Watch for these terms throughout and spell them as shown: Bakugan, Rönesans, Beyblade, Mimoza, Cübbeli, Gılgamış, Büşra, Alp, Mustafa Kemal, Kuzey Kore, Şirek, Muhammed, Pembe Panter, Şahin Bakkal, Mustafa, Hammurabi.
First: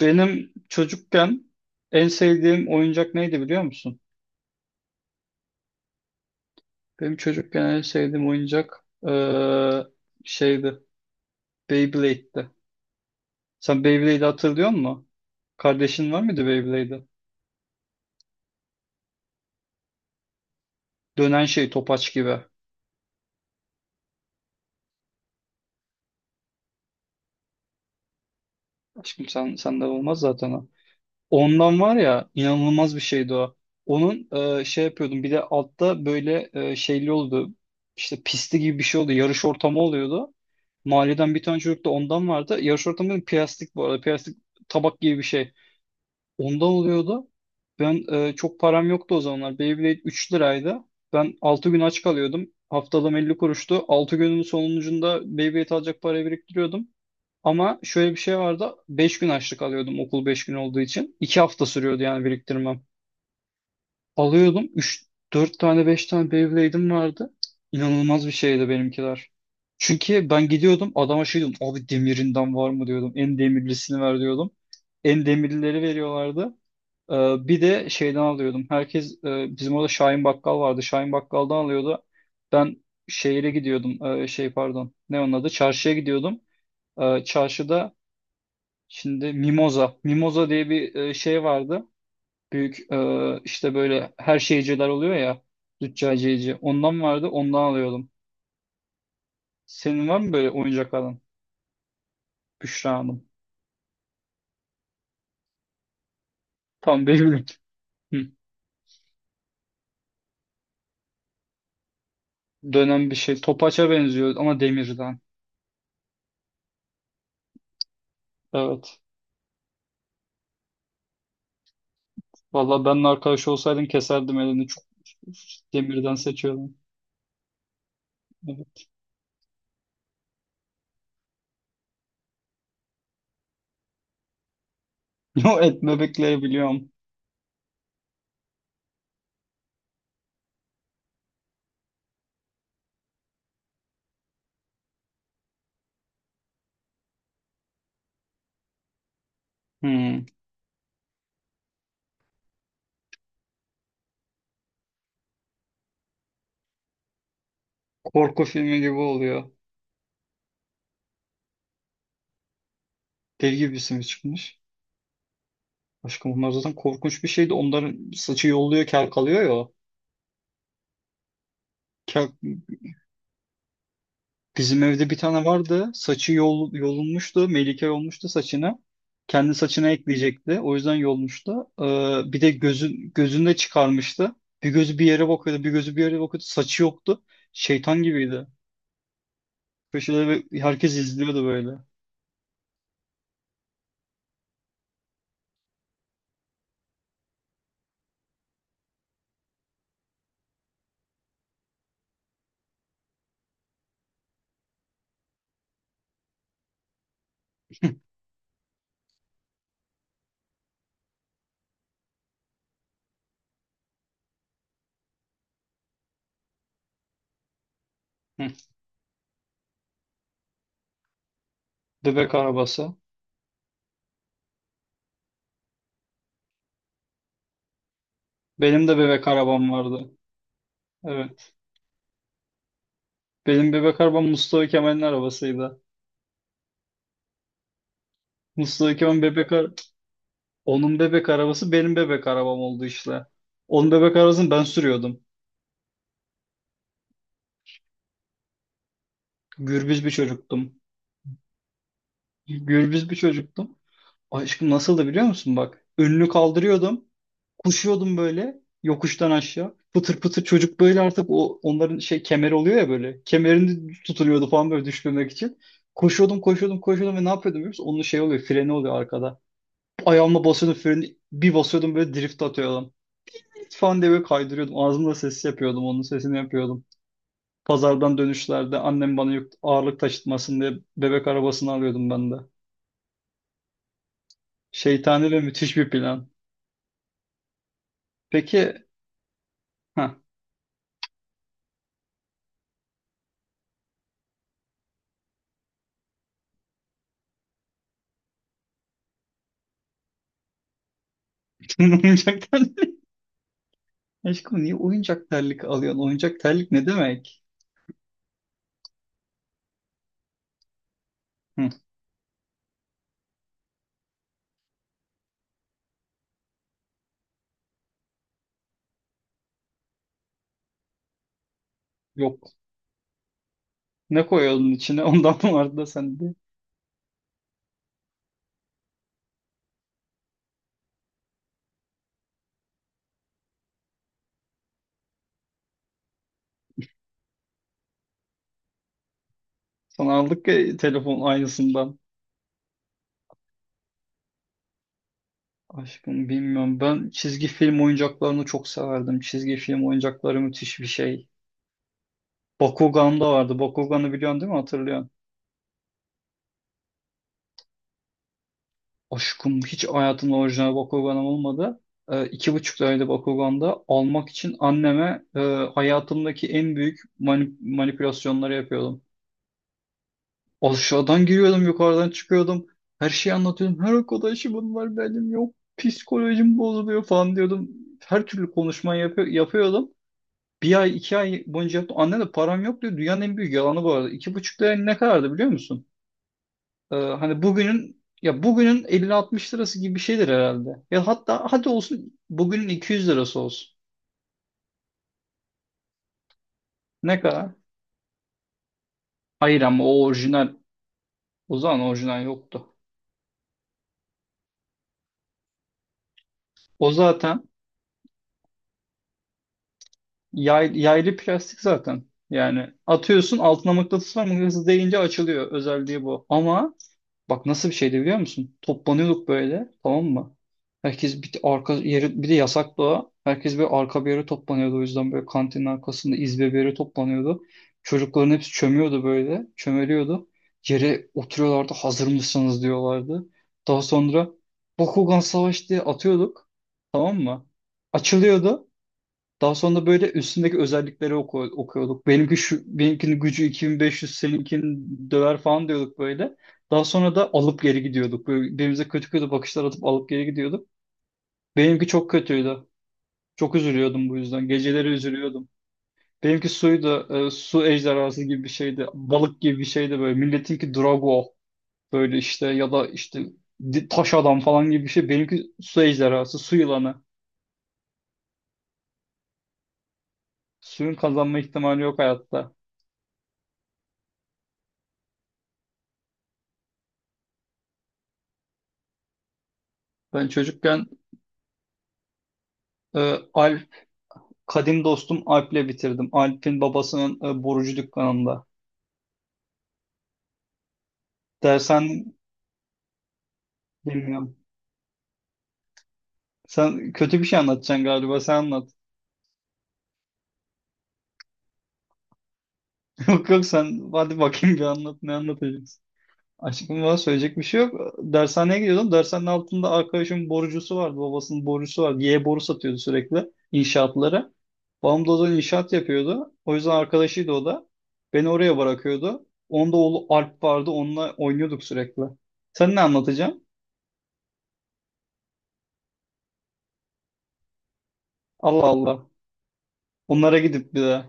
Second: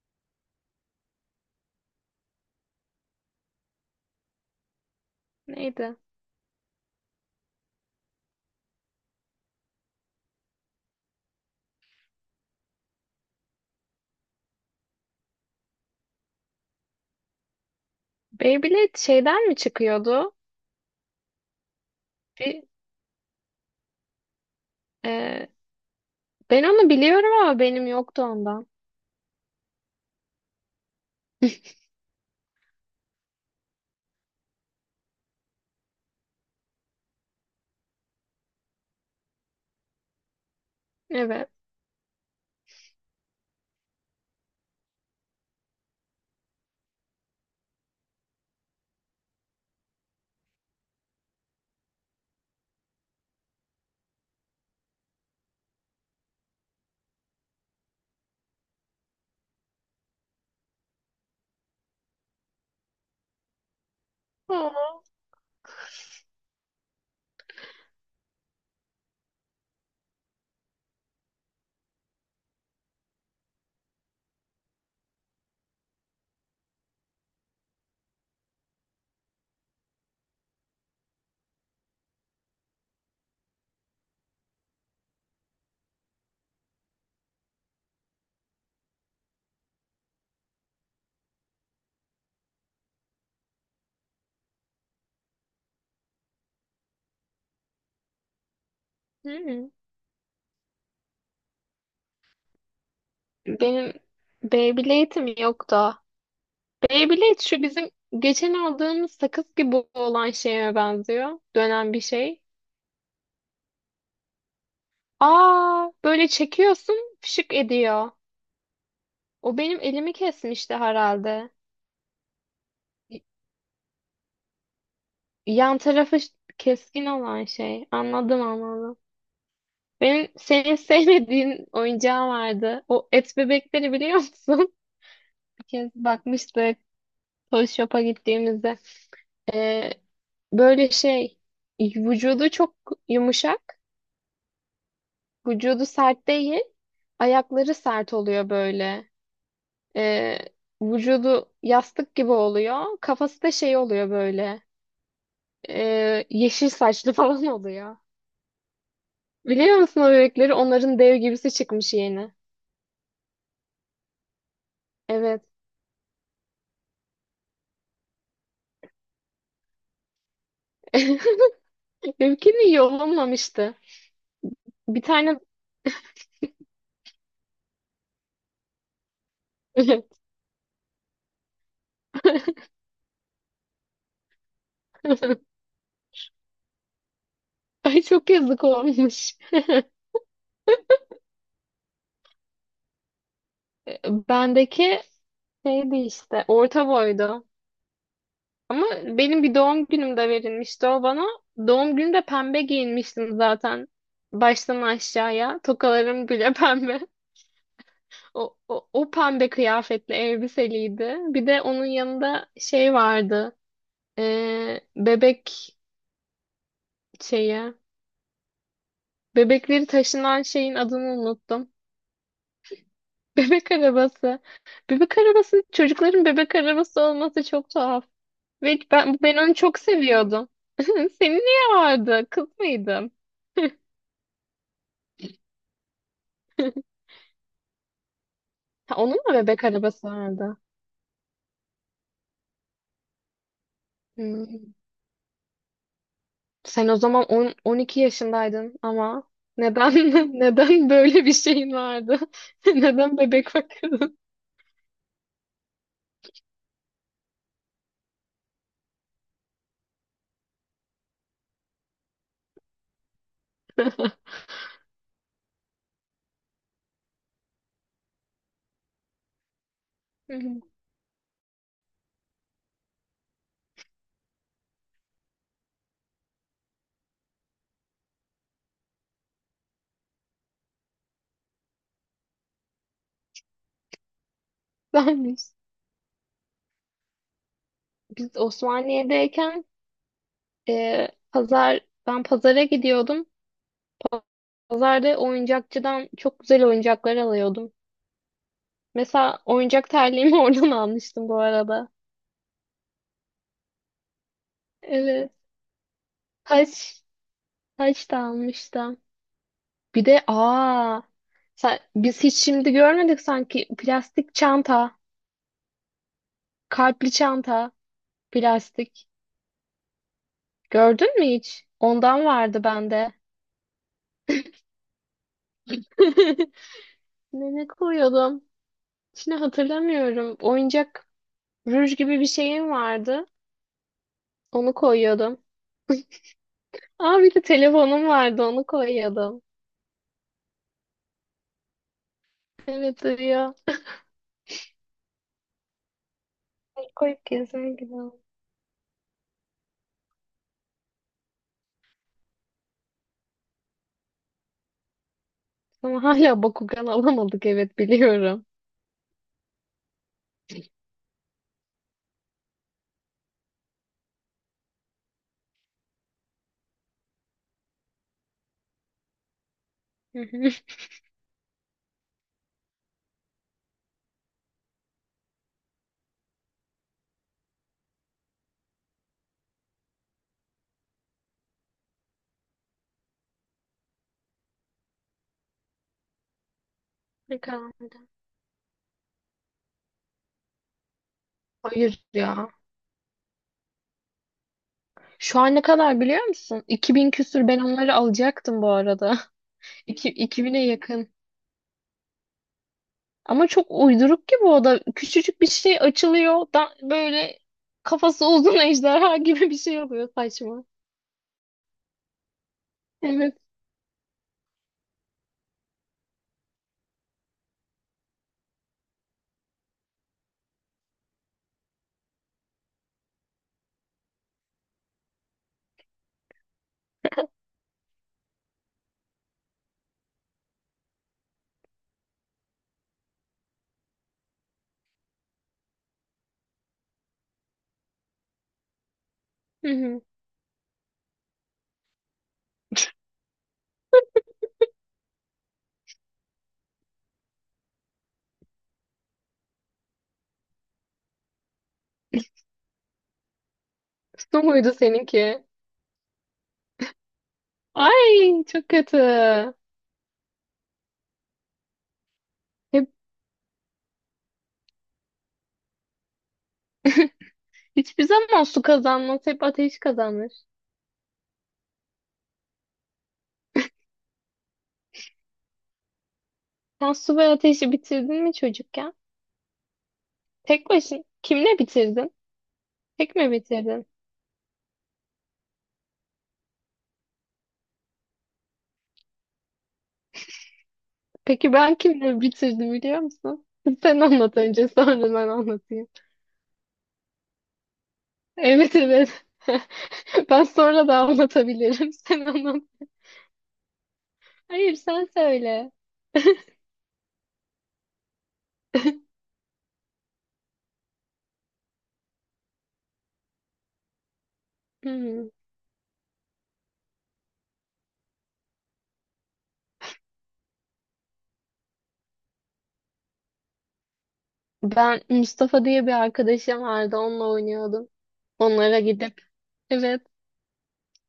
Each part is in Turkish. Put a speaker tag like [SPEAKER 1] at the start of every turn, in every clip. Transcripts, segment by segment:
[SPEAKER 1] Benim çocukken en sevdiğim oyuncak neydi biliyor musun?
[SPEAKER 2] Neydi?
[SPEAKER 1] Benim çocukken en sevdiğim oyuncak şeydi. Beyblade'di. Sen Beyblade'i hatırlıyor musun? Kardeşin var mıydı Beyblade'de?
[SPEAKER 2] Beyblade şeyden mi çıkıyordu?
[SPEAKER 1] Dönen şey topaç gibi.
[SPEAKER 2] Bir, e, ben onu biliyorum ama benim yoktu ondan.
[SPEAKER 1] Aşkım sen senden olmaz zaten o. Ondan var ya inanılmaz bir şeydi o. Onun şey yapıyordum, bir de altta böyle şeyli oldu. İşte pisti gibi bir şey oldu. Yarış ortamı oluyordu. Mahalleden bir
[SPEAKER 2] Evet.
[SPEAKER 1] tane çocuk da ondan vardı. Yarış ortamında plastik bu arada. Plastik tabak gibi bir şey. Ondan oluyordu. Ben çok param yoktu o zamanlar. Beyblade 3 liraydı. Ben 6 gün aç kalıyordum. Haftalığım 50 kuruştu. 6 günün sonucunda Beyblade alacak parayı biriktiriyordum. Ama şöyle bir şey vardı. 5 gün açlık alıyordum, okul 5 gün olduğu için. 2 hafta sürüyordu yani biriktirmem. Alıyordum.
[SPEAKER 2] Aa.
[SPEAKER 1] Üç 4 tane, 5 tane Beyblade'im vardı. İnanılmaz bir şeydi benimkiler. Çünkü ben gidiyordum adama şey diyordum. Abi demirinden var mı diyordum. En demirlisini ver diyordum. En demirlileri veriyorlardı. Bir de şeyden alıyordum. Herkes bizim orada Şahin Bakkal vardı. Şahin Bakkal'dan alıyordu. Ben şehire gidiyordum. Şey pardon. Ne onun adı? Çarşıya gidiyordum. Çarşıda şimdi Mimoza. Mimoza diye bir şey vardı, büyük, işte böyle her şeyciler oluyor ya, züccaciyeci. Ondan vardı, ondan alıyordum.
[SPEAKER 2] Hı-hı.
[SPEAKER 1] Senin var mı böyle oyuncak alan? Büşra Hanım.
[SPEAKER 2] Benim Beyblade'im yoktu.
[SPEAKER 1] Tam
[SPEAKER 2] Beyblade
[SPEAKER 1] Beyblade.
[SPEAKER 2] şu bizim
[SPEAKER 1] Hı.
[SPEAKER 2] geçen aldığımız sakız gibi olan şeye benziyor. Dönen bir şey.
[SPEAKER 1] Dönen bir şey. Topaça benziyor ama demirden.
[SPEAKER 2] Aa, böyle çekiyorsun, fışık ediyor.
[SPEAKER 1] Evet.
[SPEAKER 2] O benim elimi kesmişti herhalde.
[SPEAKER 1] Valla ben
[SPEAKER 2] Y-
[SPEAKER 1] arkadaş olsaydım keserdim elini. Çok
[SPEAKER 2] Yan
[SPEAKER 1] demirden
[SPEAKER 2] tarafı
[SPEAKER 1] seçiyordum.
[SPEAKER 2] keskin olan şey. Anladım
[SPEAKER 1] Evet.
[SPEAKER 2] anladım. Benim senin sevmediğin oyuncağım vardı. O et bebekleri biliyor musun?
[SPEAKER 1] Yo,
[SPEAKER 2] Bir
[SPEAKER 1] et
[SPEAKER 2] kez
[SPEAKER 1] bebekleri
[SPEAKER 2] bakmıştık
[SPEAKER 1] biliyorum.
[SPEAKER 2] Toy Shop'a gittiğimizde. Ee, böyle şey vücudu çok yumuşak. Vücudu sert değil. Ayakları sert oluyor böyle.
[SPEAKER 1] Hmm.
[SPEAKER 2] Ee, vücudu yastık gibi oluyor. Kafası da şey oluyor böyle. Yeşil saçlı falan oluyor.
[SPEAKER 1] Korku filmi gibi oluyor.
[SPEAKER 2] Biliyor musun o bebekleri? Onların dev gibisi çıkmış yeni.
[SPEAKER 1] Deli gibi bir sinir çıkmış.
[SPEAKER 2] Evet.
[SPEAKER 1] Aşkım onlar zaten korkunç bir şeydi. Onların saçı yolluyor, kel kalıyor ya. O. Kel
[SPEAKER 2] Benimkini iyi olamamıştı.
[SPEAKER 1] bizim
[SPEAKER 2] Bir
[SPEAKER 1] evde bir
[SPEAKER 2] tane.
[SPEAKER 1] tane vardı. Saçı yolunmuştu. Melike yolmuştu saçına. Kendi saçına ekleyecekti. O yüzden yolmuştu. Bir de gözünü de çıkarmıştı. Bir gözü bir yere bakıyordu. Bir gözü bir yere bakıyordu. Saçı yoktu.
[SPEAKER 2] Ay
[SPEAKER 1] Şeytan
[SPEAKER 2] çok
[SPEAKER 1] gibiydi.
[SPEAKER 2] yazık olmuş.
[SPEAKER 1] Köşede ve herkes izliyordu böyle.
[SPEAKER 2] Bendeki şeydi işte orta boydu. Ama benim bir doğum günümde verilmişti o bana. Doğum günümde pembe giyinmiştim zaten. Baştan aşağıya. Tokalarım bile pembe. O pembe kıyafetli elbiseliydi. Bir de onun yanında şey vardı. Bebek şeyi.
[SPEAKER 1] Hı.
[SPEAKER 2] Bebekleri taşınan şeyin adını unuttum.
[SPEAKER 1] Bebek arabası.
[SPEAKER 2] Bebek arabası. Bebek arabası, çocukların bebek arabası olması çok tuhaf. Ve
[SPEAKER 1] Benim de
[SPEAKER 2] ben,
[SPEAKER 1] bebek
[SPEAKER 2] ben onu
[SPEAKER 1] arabam
[SPEAKER 2] çok
[SPEAKER 1] vardı.
[SPEAKER 2] seviyordum. Senin
[SPEAKER 1] Evet.
[SPEAKER 2] niye vardı? Kız mıydın?
[SPEAKER 1] Benim bebek arabam Mustafa Kemal'in arabasıydı.
[SPEAKER 2] Ha,
[SPEAKER 1] Mustafa
[SPEAKER 2] onun
[SPEAKER 1] Kemal
[SPEAKER 2] mu
[SPEAKER 1] bebek
[SPEAKER 2] bebek
[SPEAKER 1] ar-
[SPEAKER 2] arabası vardı?
[SPEAKER 1] Onun bebek arabası benim bebek arabam oldu işte. Onun bebek arabasını ben
[SPEAKER 2] Hmm.
[SPEAKER 1] sürüyordum.
[SPEAKER 2] Sen o zaman on on iki yaşındaydın ama neden
[SPEAKER 1] Gürbüz bir çocuktum.
[SPEAKER 2] neden böyle bir şeyin vardı?
[SPEAKER 1] Gürbüz
[SPEAKER 2] Neden
[SPEAKER 1] bir
[SPEAKER 2] bebek
[SPEAKER 1] çocuktum.
[SPEAKER 2] bakıyordun?
[SPEAKER 1] Aşkım nasıldı biliyor musun bak. Önünü kaldırıyordum. Koşuyordum böyle yokuştan aşağı. Pıtır pıtır çocuk böyle, artık o onların şey kemer oluyor ya böyle. Kemerini tutuluyordu falan böyle düşmemek için. Koşuyordum, koşuyordum, koşuyordum ve ne yapıyordum biliyor musun? Onun şey oluyor, freni oluyor arkada. Ayağımla basıyordum freni, bir basıyordum böyle drift atıyordum. Falan diye böyle kaydırıyordum. Ağzımda ses yapıyordum, onun sesini yapıyordum. Pazardan dönüşlerde annem bana ağırlık taşıtmasın diye bebek arabasını alıyordum ben de. Şeytani ve
[SPEAKER 2] Biz
[SPEAKER 1] müthiş bir plan. Peki
[SPEAKER 2] Osmaniye'deyken
[SPEAKER 1] ha.
[SPEAKER 2] e, pazar ben pazara gidiyordum. Pazarda oyuncakçıdan çok güzel oyuncaklar alıyordum. Mesela oyuncak terliğimi oradan almıştım bu arada.
[SPEAKER 1] Senin oyuncak terlik. Aşkım niye
[SPEAKER 2] Evet.
[SPEAKER 1] oyuncak terlik alıyorsun? Oyuncak terlik ne
[SPEAKER 2] Taş,
[SPEAKER 1] demek?
[SPEAKER 2] taş da almıştım. Bir de
[SPEAKER 1] Hı,
[SPEAKER 2] biz hiç şimdi görmedik sanki plastik çanta, kalpli çanta, plastik. Gördün mü hiç? Ondan
[SPEAKER 1] yok.
[SPEAKER 2] vardı bende.
[SPEAKER 1] Ne koyalım içine? Ondan vardı da sende.
[SPEAKER 2] Ne koyuyordum? Şimdi hatırlamıyorum. Oyuncak ruj gibi bir şeyim vardı. Onu koyuyordum. Aa, bir de telefonum vardı, onu koyuyordum.
[SPEAKER 1] Sana aldık ya telefon aynısından.
[SPEAKER 2] Evet ya.
[SPEAKER 1] Aşkım bilmiyorum. Ben
[SPEAKER 2] Koyup
[SPEAKER 1] çizgi
[SPEAKER 2] gezen
[SPEAKER 1] film
[SPEAKER 2] gibi oldu.
[SPEAKER 1] oyuncaklarını çok severdim. Çizgi film oyuncakları müthiş bir şey. Bakugan da vardı. Bakugan'ı biliyorsun değil mi? Hatırlıyorsun.
[SPEAKER 2] Ama hala Bakugan alamadık, evet biliyorum.
[SPEAKER 1] Aşkım hiç hayatımda orijinal Bakugan'ım olmadı. 2,5 tane Bakugan'da almak için anneme hayatımdaki en büyük manipülasyonları yapıyordum.
[SPEAKER 2] Hı hı.
[SPEAKER 1] Aşağıdan giriyordum, yukarıdan çıkıyordum. Her şeyi anlatıyordum. Her arkadaşımın var, benim yok. Psikolojim bozuluyor falan diyordum. Her türlü konuşma yapıyordum. 1 ay, 2 ay boyunca yaptım. Anne de param yok diyor. Dünyanın en büyük yalanı bu arada. 2,5 lira ne kadardı biliyor musun?
[SPEAKER 2] Ne
[SPEAKER 1] Hani
[SPEAKER 2] kadar?
[SPEAKER 1] bugünün, ya bugünün 50-60 lirası gibi bir şeydir herhalde. Ya hatta hadi
[SPEAKER 2] Hayır
[SPEAKER 1] olsun,
[SPEAKER 2] ya.
[SPEAKER 1] bugünün 200 lirası olsun.
[SPEAKER 2] Şu an ne kadar biliyor musun? 2000
[SPEAKER 1] Ne
[SPEAKER 2] küsür
[SPEAKER 1] kadar?
[SPEAKER 2] ben onları alacaktım bu arada.
[SPEAKER 1] Hayır ama o orijinal.
[SPEAKER 2] 2000'e yakın.
[SPEAKER 1] O zaman orijinal yoktu.
[SPEAKER 2] Ama çok uyduruk ki bu da. Küçücük bir şey açılıyor. Da
[SPEAKER 1] O
[SPEAKER 2] böyle
[SPEAKER 1] zaten
[SPEAKER 2] kafası uzun ejderha gibi bir şey oluyor, saçma.
[SPEAKER 1] yaylı plastik zaten. Yani
[SPEAKER 2] Evet.
[SPEAKER 1] atıyorsun altına, mıknatıs var, mıknatıs değince açılıyor. Özelliği bu. Ama bak nasıl bir şeydi biliyor musun? Toplanıyorduk böyle, tamam mı? Herkes bir arka yeri, bir de yasaktı o. Herkes böyle arka bir yere toplanıyordu. O yüzden böyle kantinin arkasında izbe bir yere toplanıyordu. Çocukların hepsi çömüyordu böyle. Çömeliyordu. Yere oturuyorlardı. Hazır mısınız diyorlardı. Daha sonra Bakugan Savaş diye atıyorduk. Tamam mı? Açılıyordu. Daha
[SPEAKER 2] Hı
[SPEAKER 1] sonra
[SPEAKER 2] hı.
[SPEAKER 1] böyle üstündeki özellikleri okuyorduk. Benimki şu, benimkinin gücü 2500, seninkinin döver falan diyorduk böyle. Daha sonra da alıp geri gidiyorduk. Böyle birbirimize kötü kötü bakışlar atıp alıp geri gidiyorduk. Benimki çok kötüydü. Çok üzülüyordum bu
[SPEAKER 2] Su
[SPEAKER 1] yüzden.
[SPEAKER 2] muydu
[SPEAKER 1] Geceleri
[SPEAKER 2] seninki?
[SPEAKER 1] üzülüyordum. Benimki suydu. Su ejderhası
[SPEAKER 2] Ay
[SPEAKER 1] gibi bir
[SPEAKER 2] çok
[SPEAKER 1] şeydi.
[SPEAKER 2] kötü.
[SPEAKER 1] Balık gibi bir şeydi böyle. Milletinki Drago. Böyle işte, ya da
[SPEAKER 2] Hep
[SPEAKER 1] işte taş adam falan gibi bir şey. Benimki su ejderhası, su yılanı.
[SPEAKER 2] Hiçbir zaman su kazanmaz. Hep ateş kazanır.
[SPEAKER 1] Suyun kazanma ihtimali yok hayatta.
[SPEAKER 2] Sen su ve ateşi bitirdin mi çocukken?
[SPEAKER 1] Ben
[SPEAKER 2] Tek
[SPEAKER 1] çocukken
[SPEAKER 2] başına. Kimle bitirdin?
[SPEAKER 1] e,
[SPEAKER 2] Tek mi bitirdin?
[SPEAKER 1] kadim dostum Alp'le bitirdim. Alp'in babasının borucu dükkanında.
[SPEAKER 2] Peki ben
[SPEAKER 1] Dersen
[SPEAKER 2] kimle bitirdim biliyor musun? Sen anlat
[SPEAKER 1] bilmiyorum.
[SPEAKER 2] önce, sonra ben anlatayım.
[SPEAKER 1] Sen kötü bir şey anlatacaksın galiba. Sen anlat.
[SPEAKER 2] Evet, evet. Ben sonra da anlatabilirim. Sen anlat.
[SPEAKER 1] Yok yok, sen hadi bakayım bir
[SPEAKER 2] Hayır,
[SPEAKER 1] anlat.
[SPEAKER 2] sen
[SPEAKER 1] Ne
[SPEAKER 2] söyle.
[SPEAKER 1] anlatacaksın? Aşkım bana söyleyecek bir şey yok. Dershaneye gidiyordum. Dershanenin altında arkadaşımın borucusu vardı. Babasının borucusu vardı. Y boru satıyordu sürekli inşaatlara. Babam da o
[SPEAKER 2] Hmm.
[SPEAKER 1] zaman inşaat yapıyordu. O yüzden arkadaşıydı o da. Beni oraya bırakıyordu. Onda oğlu Alp vardı. Onunla oynuyorduk sürekli. Sen ne anlatacaksın?
[SPEAKER 2] Ben Mustafa diye bir arkadaşım vardı. Onunla oynuyordum.
[SPEAKER 1] Allah
[SPEAKER 2] Onlara
[SPEAKER 1] Allah.
[SPEAKER 2] gidip. Evet,
[SPEAKER 1] Onlara gidip bir de.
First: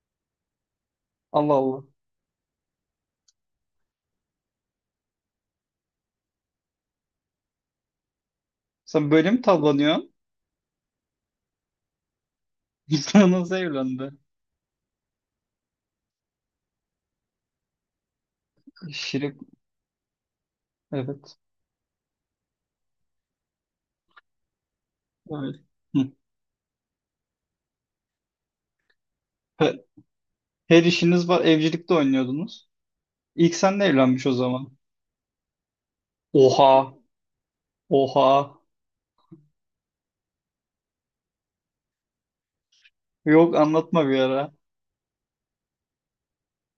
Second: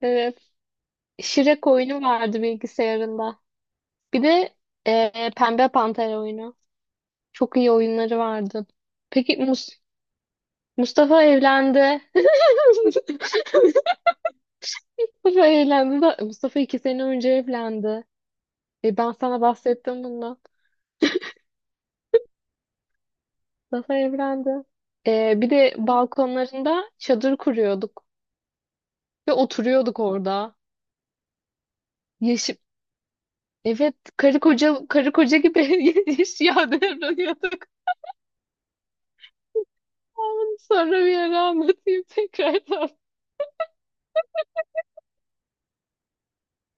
[SPEAKER 2] evet.
[SPEAKER 1] Allah
[SPEAKER 2] Şirek
[SPEAKER 1] Allah.
[SPEAKER 2] oyunu vardı bilgisayarında. Bir de Pembe Panter oyunu. Çok iyi oyunları vardı.
[SPEAKER 1] Sen böyle
[SPEAKER 2] Peki
[SPEAKER 1] mi tavlanıyorsun?
[SPEAKER 2] Mustafa evlendi.
[SPEAKER 1] İnsan nasıl evlendi?
[SPEAKER 2] Mustafa evlendi. Mustafa iki sene önce evlendi. Ben sana
[SPEAKER 1] Şirin.
[SPEAKER 2] bahsettim bundan.
[SPEAKER 1] Evet.
[SPEAKER 2] Mustafa evlendi. Bir
[SPEAKER 1] Evet.
[SPEAKER 2] de
[SPEAKER 1] Hı.
[SPEAKER 2] balkonlarında çadır kuruyorduk ve
[SPEAKER 1] He-
[SPEAKER 2] oturuyorduk orada.
[SPEAKER 1] her işiniz var. Evcilikte
[SPEAKER 2] Yaşı
[SPEAKER 1] oynuyordunuz. İlk senle
[SPEAKER 2] evet,
[SPEAKER 1] evlenmiş o
[SPEAKER 2] karı
[SPEAKER 1] zaman.
[SPEAKER 2] koca karı koca gibi yaşıyor
[SPEAKER 1] Oha.
[SPEAKER 2] davranıyorduk.
[SPEAKER 1] Oha.
[SPEAKER 2] Ama sonra bir ara anlatayım tekrardan.
[SPEAKER 1] Yok, anlatma bir ara.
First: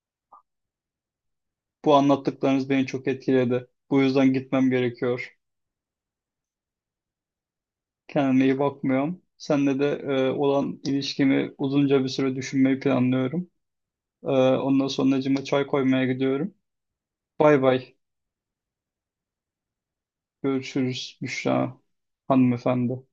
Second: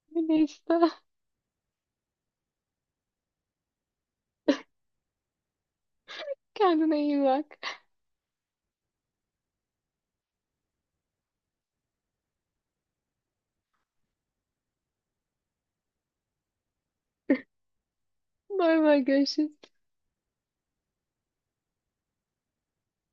[SPEAKER 2] Neyse,
[SPEAKER 1] Bu anlattıklarınız beni çok etkiledi. Bu yüzden gitmem gerekiyor.
[SPEAKER 2] kendine iyi bak.
[SPEAKER 1] Kendime iyi bakmıyorum. Seninle de olan ilişkimi uzunca bir süre düşünmeyi planlıyorum. E, ondan sonra çay koymaya gidiyorum. Bay bay.
[SPEAKER 2] Bay bay, görüşürüz.
[SPEAKER 1] Görüşürüz Büşra hanımefendi.